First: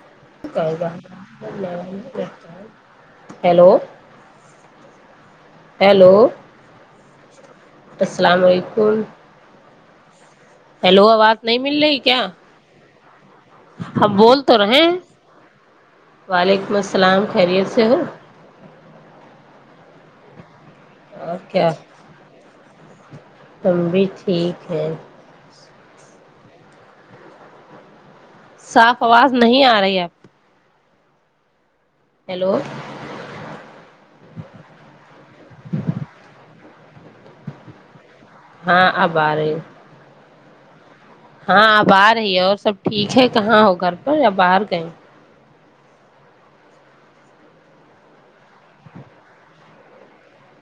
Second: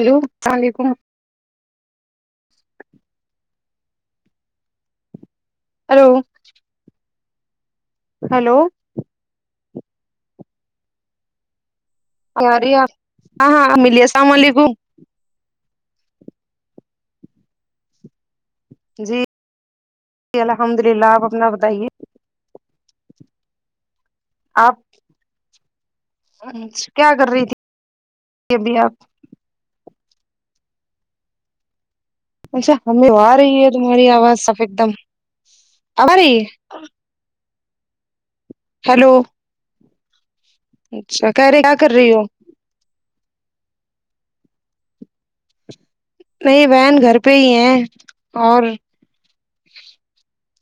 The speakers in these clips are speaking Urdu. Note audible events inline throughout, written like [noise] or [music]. ہیلو السلام علیکم ہیلو ہلو ہیلو السلام ہلو علیکم ہیلو آواز نہیں مل رہی کیا کاریا ہاں ہاں ملیے ہم السلام بول تو علیکم رہے ہیں وعلیکم السلام خیریت سے ہو جی الحمد للہ آپ اور اپنا بتائیے ہم بھی ٹھیک ہیں اچھ کیا کر رہی تھی ابھی صاف آپ آواز نہیں آ رہی ہے ہیلو اچھا ہمیں آ رہی ہے تہاری آواز سف ایک دم اب آ رہی ہے ہاں اب ہیلو آ رہی اچھا کہہ رہے ہاں کیا کر اب آ ہو رہی ہے اور سب ٹھیک ہے کہاں ہو گھر پر یا باہر گئے نہیں بہن گھر پہ ہی ہے اور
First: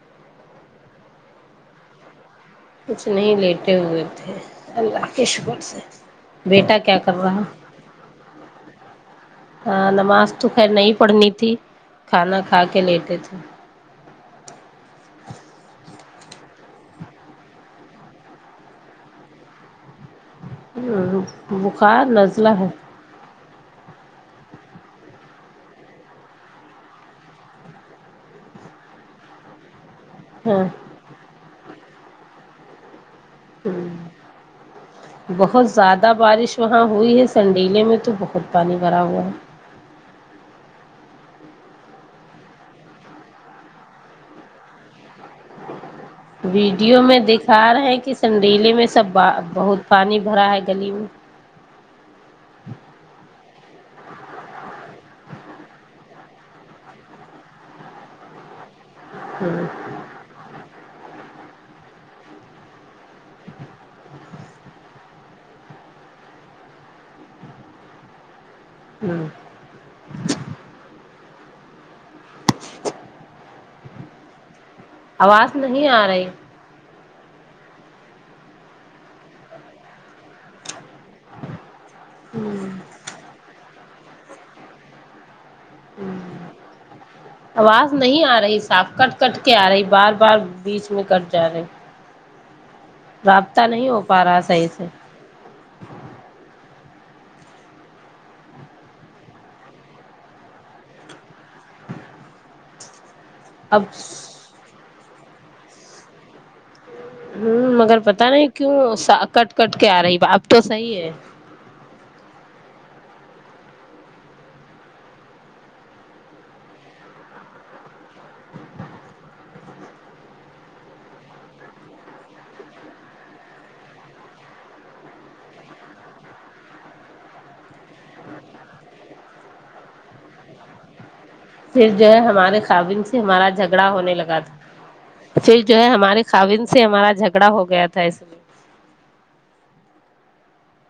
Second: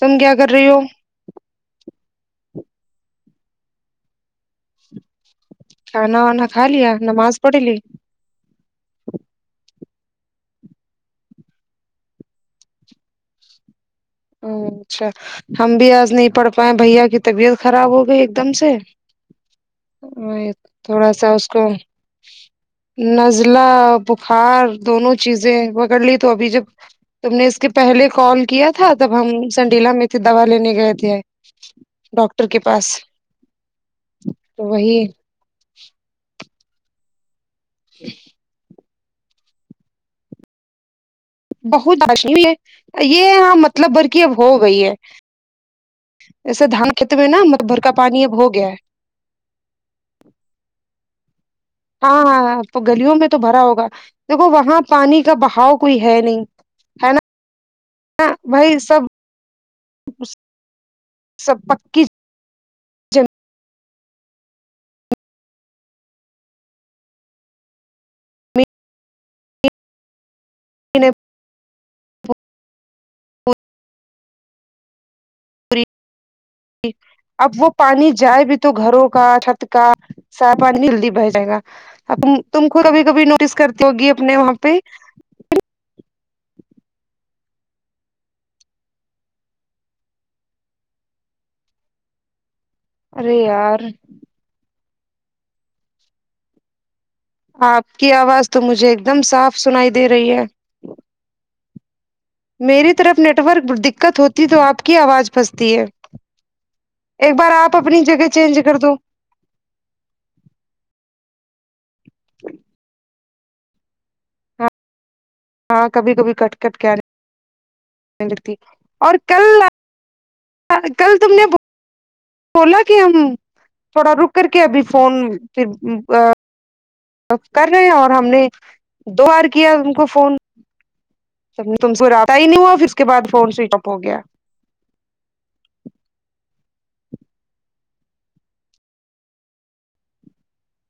تم کیا کر رہی ہو کچھ نہیں لیٹے ہوئے تھے اللہ کے شکر سے کھانا وانا کھا بیٹا لیا کیا کر نماز رہا پڑھ لی ہاں نماز تو خیر نہیں پڑھنی تھی کھانا کھا کے لیٹے تھے ہوں اچھا ہم بھی آج نہیں پڑھ پائے بھیا کی طبیعت خراب ہو گئی ایک دم سے [unintelligible] سا اس کو بخار نزلہ ہے نزلہ بخار دونوں چیزیں پکڑ لی تو ابھی جب تم نے اس کے پہلے کال کیا تھا تب ہم سنڈیلا میں تھے دوا ہاں لینے گئے تھے ڈاکٹر کے پاس وہی بہت زیادہ بارش وہاں ہوئی ہے سنڈیلے میں تو بہت پانی بھرا ہوا ہے بہت [unintelligible] ہے یہ ہاں مطلب بھر کی اب ہو گئی ہے ایسے دھان ویڈیو کھیت میں نا دکھا مت بھر رہے کا ہیں کہ پانی اب ہو گیا سنڈیلے ہے میں سب با بہت پانی بھرا ہے گلی میں ہاں ہاں گلیوں میں تو بھرا ہوگا دیکھو وہاں پانی کا بہاؤ کوئی ہے نہیں ہے نا بھائی سب ہوں سب پکی زمین ہوں [unintelligible] آواز نہیں آ رہی اب وہ پانی جائے بھی تو گھروں کا چھت کا صا پانی مل بہ جائے گا اب تم کو کبھی کبھی نوٹس کرتی ہوگی اپنے وہاں پہ [inaudible] آواز نہیں آ رہی صاف کٹ کٹ کے آ رہی بار بار بیچ میں کٹ جا رہی ارے رابطہ یار نہیں ہو پا رہا صحیح سے آپ کی آواز تو مجھے ایک دم صاف سنائی دے رہی ہے میری طرف نیٹورک دقت اب ہوتی تو آپ کی آواز پھنستی ہے ایک بار ہوں آپ مگر اپنی جگہ پتا نہیں چینج کر کیوں دو کٹ کٹ کے آ رہی اب تو صحیح ہے [inaudible] ہاں ہاں کبھی کبھی کٹ کٹ کے آری [unintelligible] اور کل کل تم نےبو کولا کہ ہم تھوڑا رک کر کے ابھی فون پھر ا کر رہے ہیں اور ہم نے دو بار کیا ان کو فون پھر تم جو سے ہے رابطہ ہی نہیں ہمارے ہوا پھر اس کے خاوند سے بعد ہمارا فون سوئچ آف جھگڑا ہو ہونے گیا لگا تھا پھر جو ہے ہماری خاوند سے ہمارا جھگڑا ہو گیا تھا اس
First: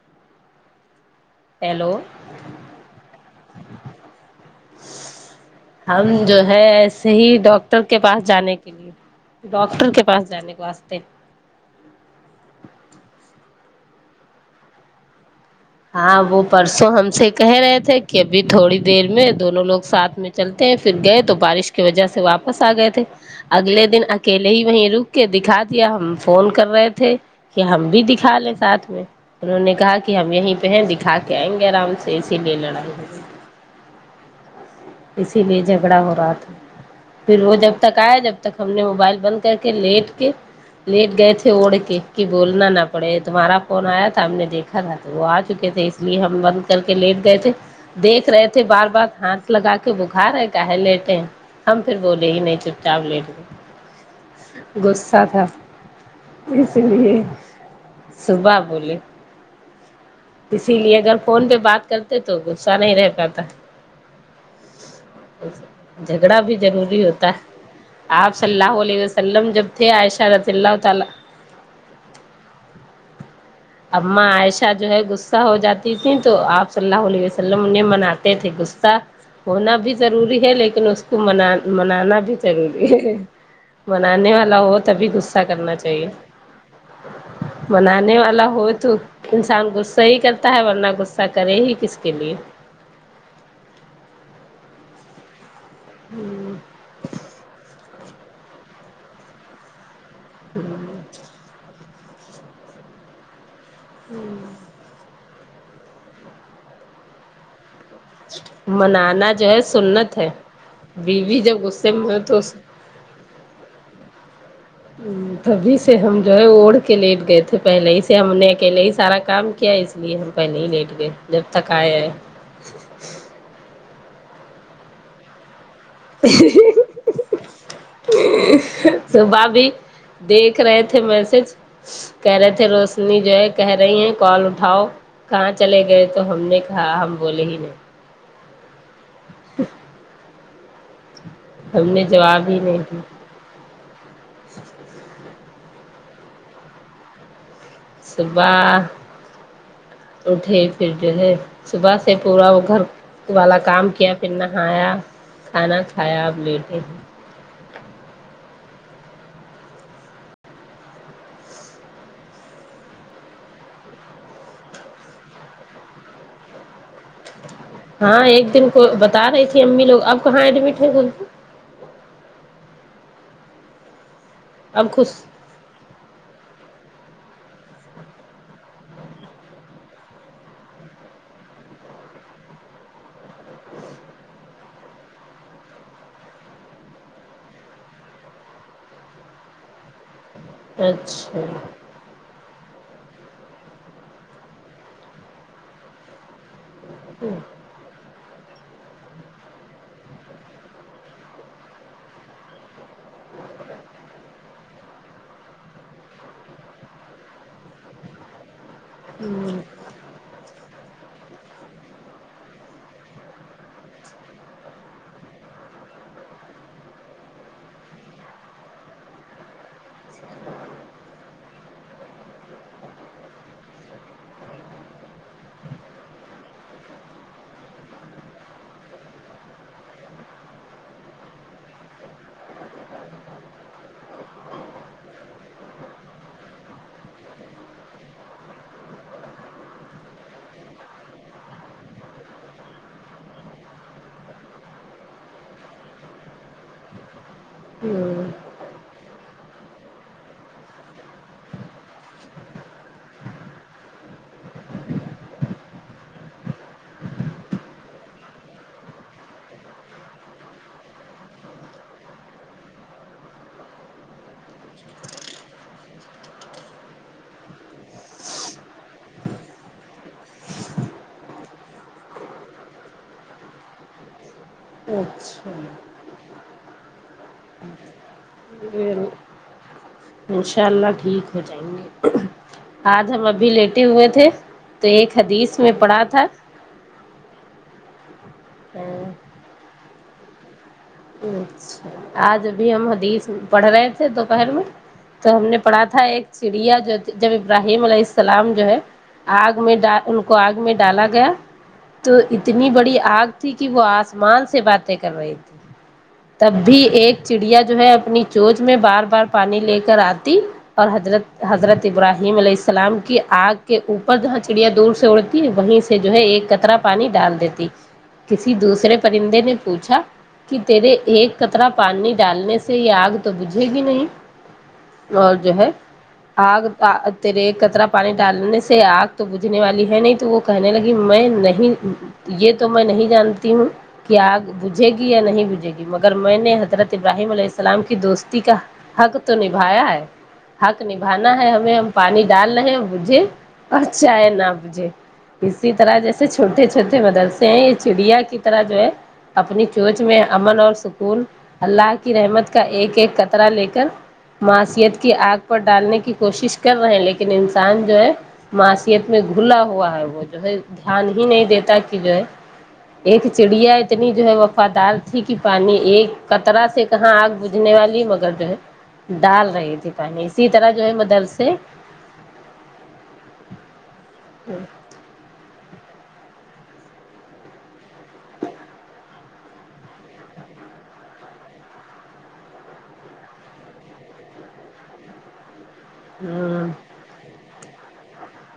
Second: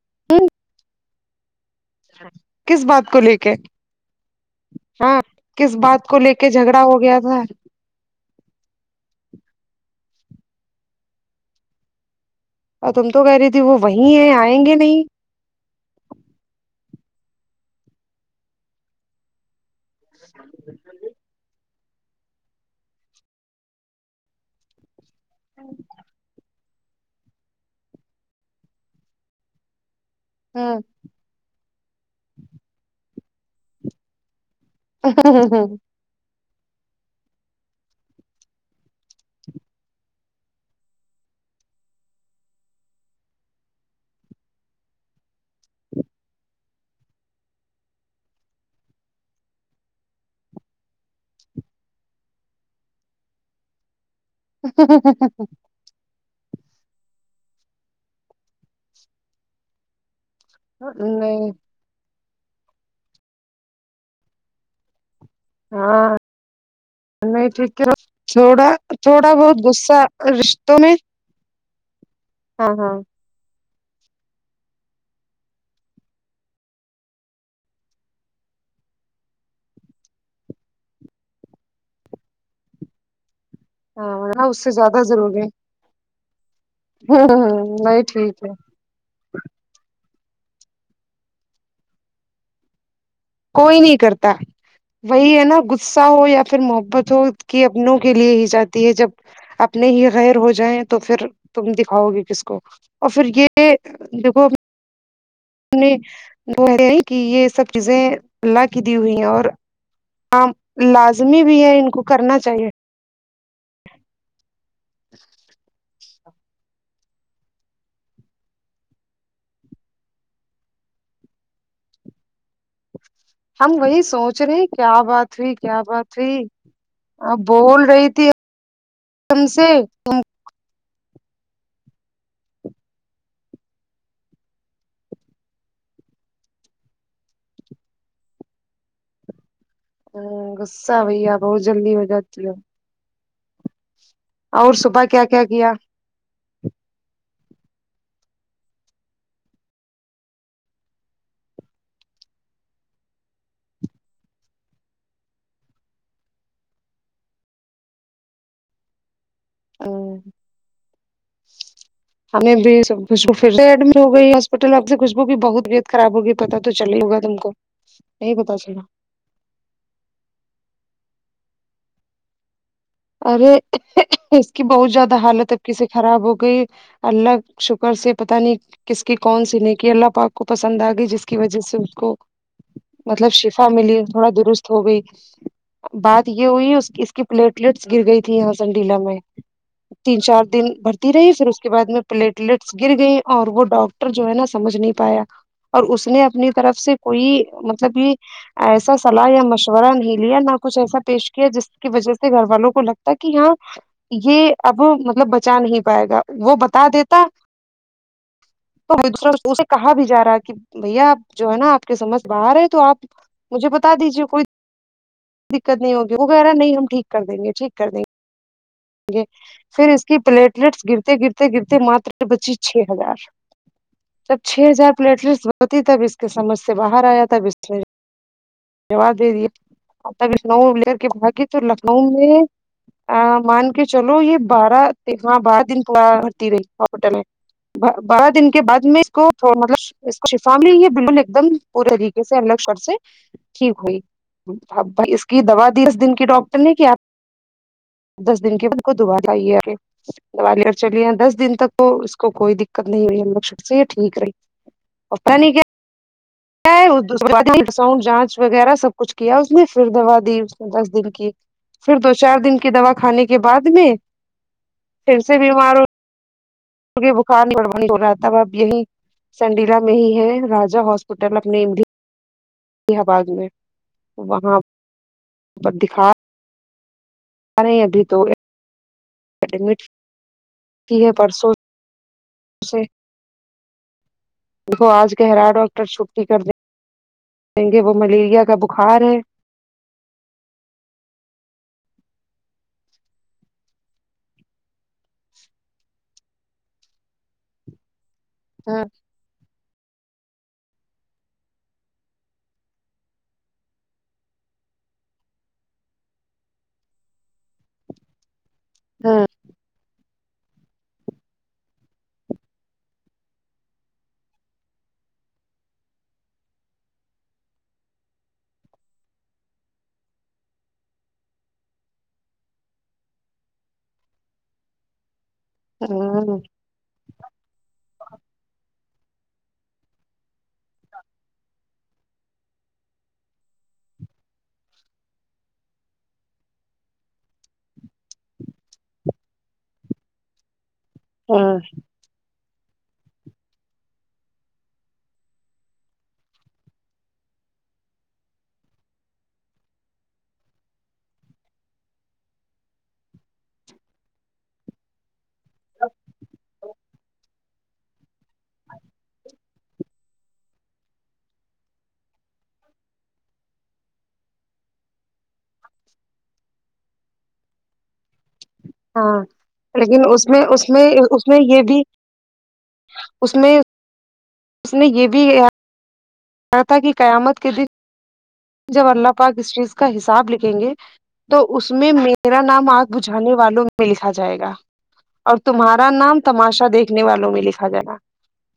[unintelligible] ہیلو کس بات کو لے کے ہاں کس بات ہم کو لے جو کے ہے جھگڑا ہو ایسے گیا ہی تھا ڈاکٹر کے پاس جانے کے لیے ڈاکٹر کے پاس جانے کے واسطے اور تم تو کہہ رہی تھی وہ وہیں ہے آئیں گے نہیں ہاں وہ پرسوں ہم سے کہہ رہے تھے کہ ابھی تھوڑی دیر میں دونوں لوگ ساتھ میں چلتے ہیں پھر گئے تو بارش کی وجہ سے واپس آ گئے تھے اگلے دن اکیلے ہی وہیں رک کے دکھا دیا ہم فون کر رہے تھے کہ ہم بھی دکھا لیں ساتھ میں انہوں نے کہا کہ ہم یہی وہیں دکھا کے آئیں گے آرام سے اسی لیے لڑائی ہوئی اسی لیے جھگڑا ہو رہا تھا پھر وہ جب تک آیا جب تک ہم نے موبائل بند کر کے لیٹ کے لیٹ گئے تھے اوڑھ کے کہ بولنا نہ پڑے تمہارا فون آیا تھا ہم نے دیکھا تھا تو وہ آ چکے تھے اس لیے ہم بند کر کے لیٹ گئے تھے دیکھ رہے تھے بار بار ہاتھ ہاتھ لگا کے بخار ہے کہا لیٹیں ہم پھر بولے ہی نہیں چپ چاپ لیٹ گئے غصہ تھا اس لیے صبح بولے اسی لیے اگر فون نہیں پہ بات کرتے تو غصہ نہیں رہ پاتا ہاں جھگڑا بھی ضروری ہوتا نہیں ہے ٹھیک آپ صلہو تھوڑا اللہ علیہ تھوڑا وسلم بہت جب تھے غصہ عشہ رضی اللہ رشتوں میں تعالی ہاں ہاں اماں عائشہ جو ہے غصہ ہو جاتی تھیں تو آپ صلی اللہ علیہ وسلم نے مناتے تھے غصہ ہونا بھی ضروری ہے لیکن اس کو منا منانا بھی ضروری ہے ہاں منانے ہاں والا اس سے ہو زیادہ تبھی غصہ ضروری ہے کرنا چاہیے نہیں منانے ٹھیک والا ہے ہو تو انسان غصہ ہی کرتا ہے ورنہ غصہ کرے ہی کس کے لیے کوئی نہیں کرتا وہی ہے نا غصہ ہو یا پھر محبت ہو کی اپنوں کے لیے ہی جاتی ہے جب اپنے ہی غیر ہو جائیں تو پھر تم دکھاؤ گے کس کو اور پھر یہ ے دیکھو نے وہ کہ یہ سب چیزیں اللہ کی دی ہوئی ہیں منانا اور جو ہے سنت ہے عام بیوی لازمی جب بھی ہے ان غصے کو میں ہو کرنا تو چاہیے ہوں تبھی سے ہم جو ہے اوڑھ کے لیٹ گئے تھے پہلے ہی سے ہم نے اکیلے ہی سارا کام کیا اس اس لیے ہم پہلے ہی لیٹ گئے جب تک آئے ہیں [inaudible] ہم وہی سوچ رہے ہیں کیا بات ہوئی کیا بات ہوئی آپ بول رہی تھی س ہم بھابھی سے دیکھ کررہے تھے میسج کہہ رہے تھے روشنی جو ہے کہہ رہی ہیں کال اٹھاؤ کہاں چلے گئے تو ہم نے کہا ہم بولے ہی نہیں غصہ بھیا بہت ہم جلدی ہو نے جاتی جواب ہے ہی نہیں دی اور صبح کیا کیا کیا صبح اٹھے پھر جو ہے صبح سے پورا وہ گھر والا کام کیا پھر نہایا کھانا کھایا اب لیٹے ہوں ہمیں بھی خوشبو پھر سے ایڈمٹ ہو گئی ہاسپٹل میں اب سے خوشبو کی بہت طبیعت خراب ہوگی پتا تو چلے ہو گا تم کو ہاں نہیں ایک پتا دن چلا کو بتا رہی تھی امی لوگ اب کہاں ایڈمٹ ہو گئی ارے اس کی اب بہت خوش زیادہ حالت اب کیسے خراب ہو گئی اللہ ک شکر سے پتہ نہیں کس کی کون سی نیکی اللہ پاک کو پسند آ گئی جس کی وجہ سے اس کو مطلب شفا ملی تھوڑا درست ہو گئی بات یہ ہوئی اس اس کی پلیٹ ٹس گر گئی تھی یہاں سنڈیلا میں تین چار دن بھرتی رہی اچھا فھر اس کے بعد میں پلیٹلیٹس گر گئیں اور وہ ڈاکٹر جو ہے نا سمجھ نہیں پایا اور اس نے اپنی طرف سے ہ کوئی مطلب یہ ایسا صلاح یا مشورہ نہیں لیا نہ کچھ ایسا پیش کیا جس کی وجہ سے سے گھر والوں کو لگتا کہ ہاں یہ اب مطلب بچا نہیں پائے گا وہ بتا دیتا تو ایک دوسرا اسے کہا بھی جا رہا ہے کہ بھیا آپ جو ہے نا آپ کے سمجھ باہر ہے تو آپ مجھے بتا دیجیے کوئی دقت نہیں ہوگی وغیرہ نہیں ہم ٹھیک کر دیں گے ٹھیک کر دیں گے پھر اس کی پلیٹلیٹس گرتے گرتے گرتے ماتر بچی چھ ہزار جب چھ ہزار پلیٹلیسٹ ہوتی تب اس کے سمجھ سے باہر آیا تب اس نے جواب دے دیا آپ تک لکھنؤ لئر کے بھاگی کی تو لکھنؤ میں آ مان کے چلو یہ بارہ ہاں بارہ دن پورا ہوتی رہی ہاسپٹل میں بارہ دن کے بعد میں اس کو مطلب اس کو شفا ملی نہیں یہ [inaudible] بالکل ایک دم پورے طریقے سے اللہ کے شکر سے ٹھیک ہوئی بھائی اس کی دوا دی دس دن کی ڈاکٹر نے کیا دس دن کے کدو ب آئیےے [inaudible] دیالی اور چلی ہیں دس دن تک تو اس کو کوئی دقت نہیں ہو رہی ہم لو ش سے یہ ٹھیک رہی اپرا نہیں کیا انڈ جانچ وغیرہ سب کچھ کیا اس نے پھر دوا دی اس نے دس دن کی [inaudible] پھر دو چار دن کی دوا کھانے کے بعد میں پھر سے بیمار ہو کیونکہ بخار بڑبڑی ہو رہا تھا ب اب یہیں [inaudible] سنڈیلا میں ہی ہے راجا ہاسپٹل اپنے ڈ آباز میں وہاں اچھا بٹ دکھا آرہے ابھی دو ہے انشاء اللہ کی ہے ٹھیک ہو پرسوں جائیں گے آج ہم ابھی لیٹے ہوئے تھے ان کو تو آج ایک کہے رہا حدیث میں ڈاکٹر پڑھا تھا چھٹی کر دیں کیونکے وہ ملیریا کا بخار ہے اچھا آج ابھی ہم حدیث پڑھ رہے تھے دوپہر میں تو ہم نے پڑھا تھا ایک چڑیا جو جب ابراہیم علیہ السلام جو ہے ہاں آگ میں ڈ ان کو آگ میں ڈالا گیا تو اتنی بڑی آگ تھی کہ وہ آسمان سے باتیں کر رہی تھی تب بھی ایک چڑیا جو ہے اپنی چوچ میں بار بار پانی لے کر آتی اور حضرت حضرت ابراہیم علیہ السلام کی آگ کے اوپر جہاں چڑیا دور سے اڑ تی وہیں سے جو ہے ایک قطرہ پانی ڈال دیتی کسی دوسرے پرندے نے پوچھا کہ تیرے ایک قطرہ پانی ڈالنے سے یہ آگ تو بوجھیگی نہیں اور جو ہے ہاں آگ تیرے ایک قطرہ پانی ڈالنے سے آگ تو بجھنے والی ہے نہیں تو کہنے لگی میں نہیں یہ تو میں نہیں جانتی ہوں کہ آگ بجھے گی یا نہیں بجھے گی مگر میں نے حضرت ابراہیم علیہ السلام کی دوستی کا حق تو نبھایا ہے حق نبھانا ہے ہاں ہمیں ہم پانی ڈال نا ہے بجھے اور چاہے نا بجھے اسی طرح جیسے چھوٹے چھوٹے مدرسے ہیں یہ چڑیا کی طرح جو ہے اپنی چونچ میں امن اور سکون اللہ کی رحمت کا ایک ایک قطرہ لے کر معاشیت کی آگ پر ڈالنے کی کوشش کر رہے ہیں لیکن انسان جو ہے معاشیت میں گھلا ہوا ہے وہ جو ہے دھیان ہی نہیں دیتا کہ جو ہے ایک چڑیا اتنی جو ہے وفادار کی پانی ایک قطرہ سے کہاں آگ بجھنے والی مگر جو ہے ہاں ڈال رہی تھی لیکن پانی اس میں اسی اس طرح جو میں ہے اس میں مدرسے یہ بھی اس میں ہوں اس میں یہ بھی کہا تھا کی قیامت کے دن جب اللہ پاک اس چیز کا حساب لکھیں گے تو اس میں میرا نام آگ بجھانے والوں میں لکھا جائے گا اور تمہارا نام تماشا دیکھ نے والوں میں لکھا جانا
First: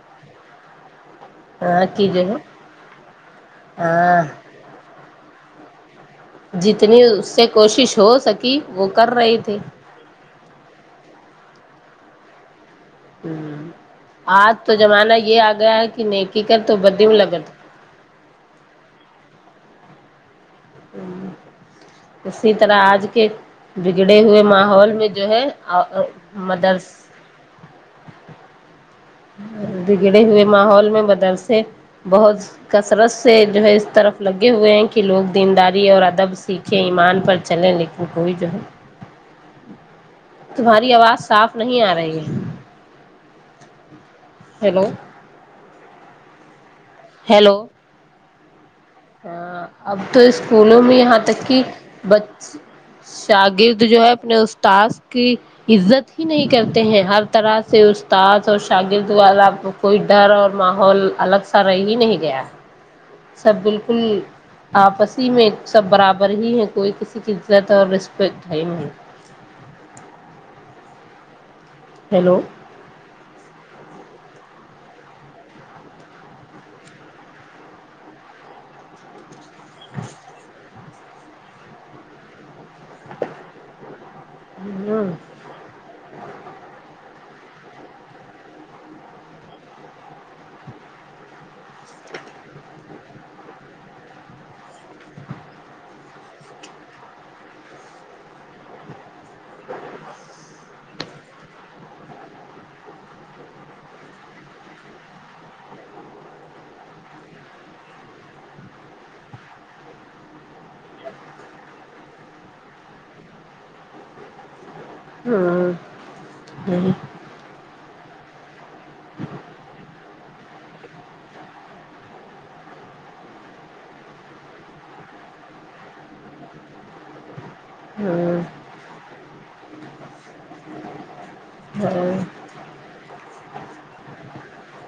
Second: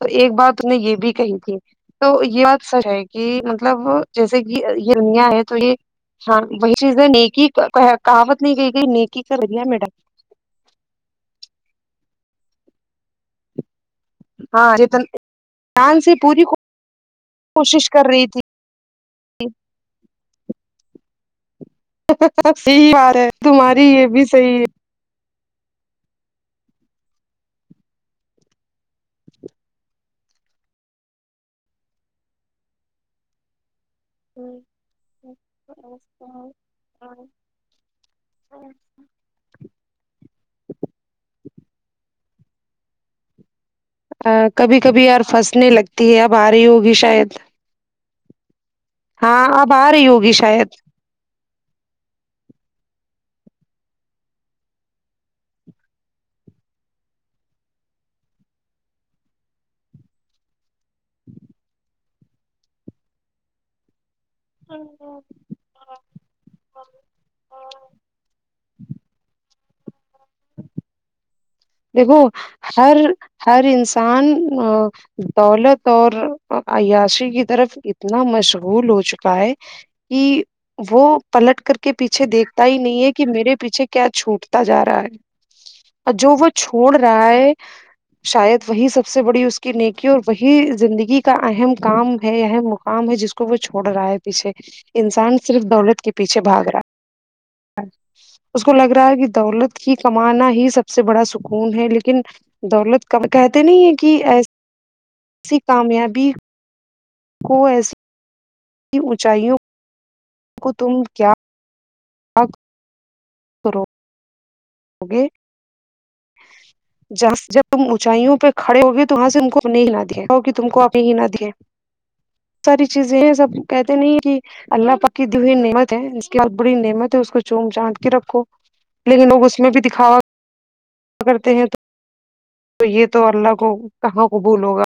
تو ایک بات نے یہ بھی کہی تو کی جو ہے یہ بات سچ ہے کہ مطلب ہاں جیسے کہ یہ دنیا ہے تو یہ ہاں وہی جتنی چیزیں اس سے نیکی کا کوشش ہو کہاوت نہیں سکی گئی گئی وہ نیکی رہی کر تھی دریا میں ڈال ہون آج ہاں تو زمانہ جان یہ آ گیا ہے کہ سے نیکی پوری کر تو بدیم لگا کوشش کر رہی تھی ہون اسی سب طرح صحیح آج بات کے ہے تمہاری یہ بگڑے بھی ہوئے صحیح ماحول میں جو ہے ا اؤ مدرس بگڑے ہوئے ماحول میں مدرسے بہت کثرت سے جو ہے اس طرف لگے ہوئے ہیں کہ لوگ دینداری اور ادب سیکھیں ایمان پر چلیں لیکن کوئی جو ہے تمہاری آواز صاف نہیں آ رہی ہے ا کبھی ہیلو کبھی یار پھنسنے لگتی ہے اب آ رہی ہوگی شاید ہیلو ہاں آ اب رہی تو ہوگی شاید اسکولوں میں یہاں تک کی بچ شاگرد جو ہے اپنے استاد کی عزت ہی نہیں کرتے ہیں ہر طرح سے استاد اور شاگرد والا کوئی ڈر اور ماحول الگ سا رہ ہی نہیں گیا سب بالکل آپسی میں سب برابر ہی ہیں کوئی کسی کی عزت اور رسپیکٹ ہے نہیں دیکھو ہیلو ہر ہر انسان ا دولت اور عیاشی کی طرف اتنا مشغول ہو چکا ہے کہ وہ پلٹ کر کے پیچھے دیکھتا ہی نہیں ہے کہ میرے پیچھے کیا چھوٹ تا جا ہ رہا ہے اور جو وہ چھوڑ رہا ہے شاید وہی سب سے بڑی اس کی نیکی اور وہی زندگی کا اہم کام ہے اہم کام ہے جس کو وہ چھوڑ رہا ہے پیچھے انسان صرف دولت کے پیچھے بھاگ رہا ہے اس کو لگ رہا ہے کہ دولت کی کمانا ہی سب سے بڑا سکھ خون ہے لیکن دولت کب کہتے نہیں ہے کہ ایس سی کامیابی کو ایسی کی اونچائیوں کو تم کیا [unintelligible] کرو گے ہاں ہوں جہاں جب تم اونچائیوں پہ کھڑے ہو گئے تو وہاں سے ان کو اپنے ہی نہ دیا کہ تم کو اپنے ہی نہ دیا ساری چیزیں ہیں سب کہتے نہیں ہے کہ اللہ پاک کی دی ہوئی نعمت ہے اس کے بعد بڑی نعمت ہے اس کو چگ چانٹ کے ہ رکھو لیکن لوگ اس میں بھی دکھاوا کرتے ہیں تو ہ ہ تو یہ تو اللہ کو کہاں قبول ہوگا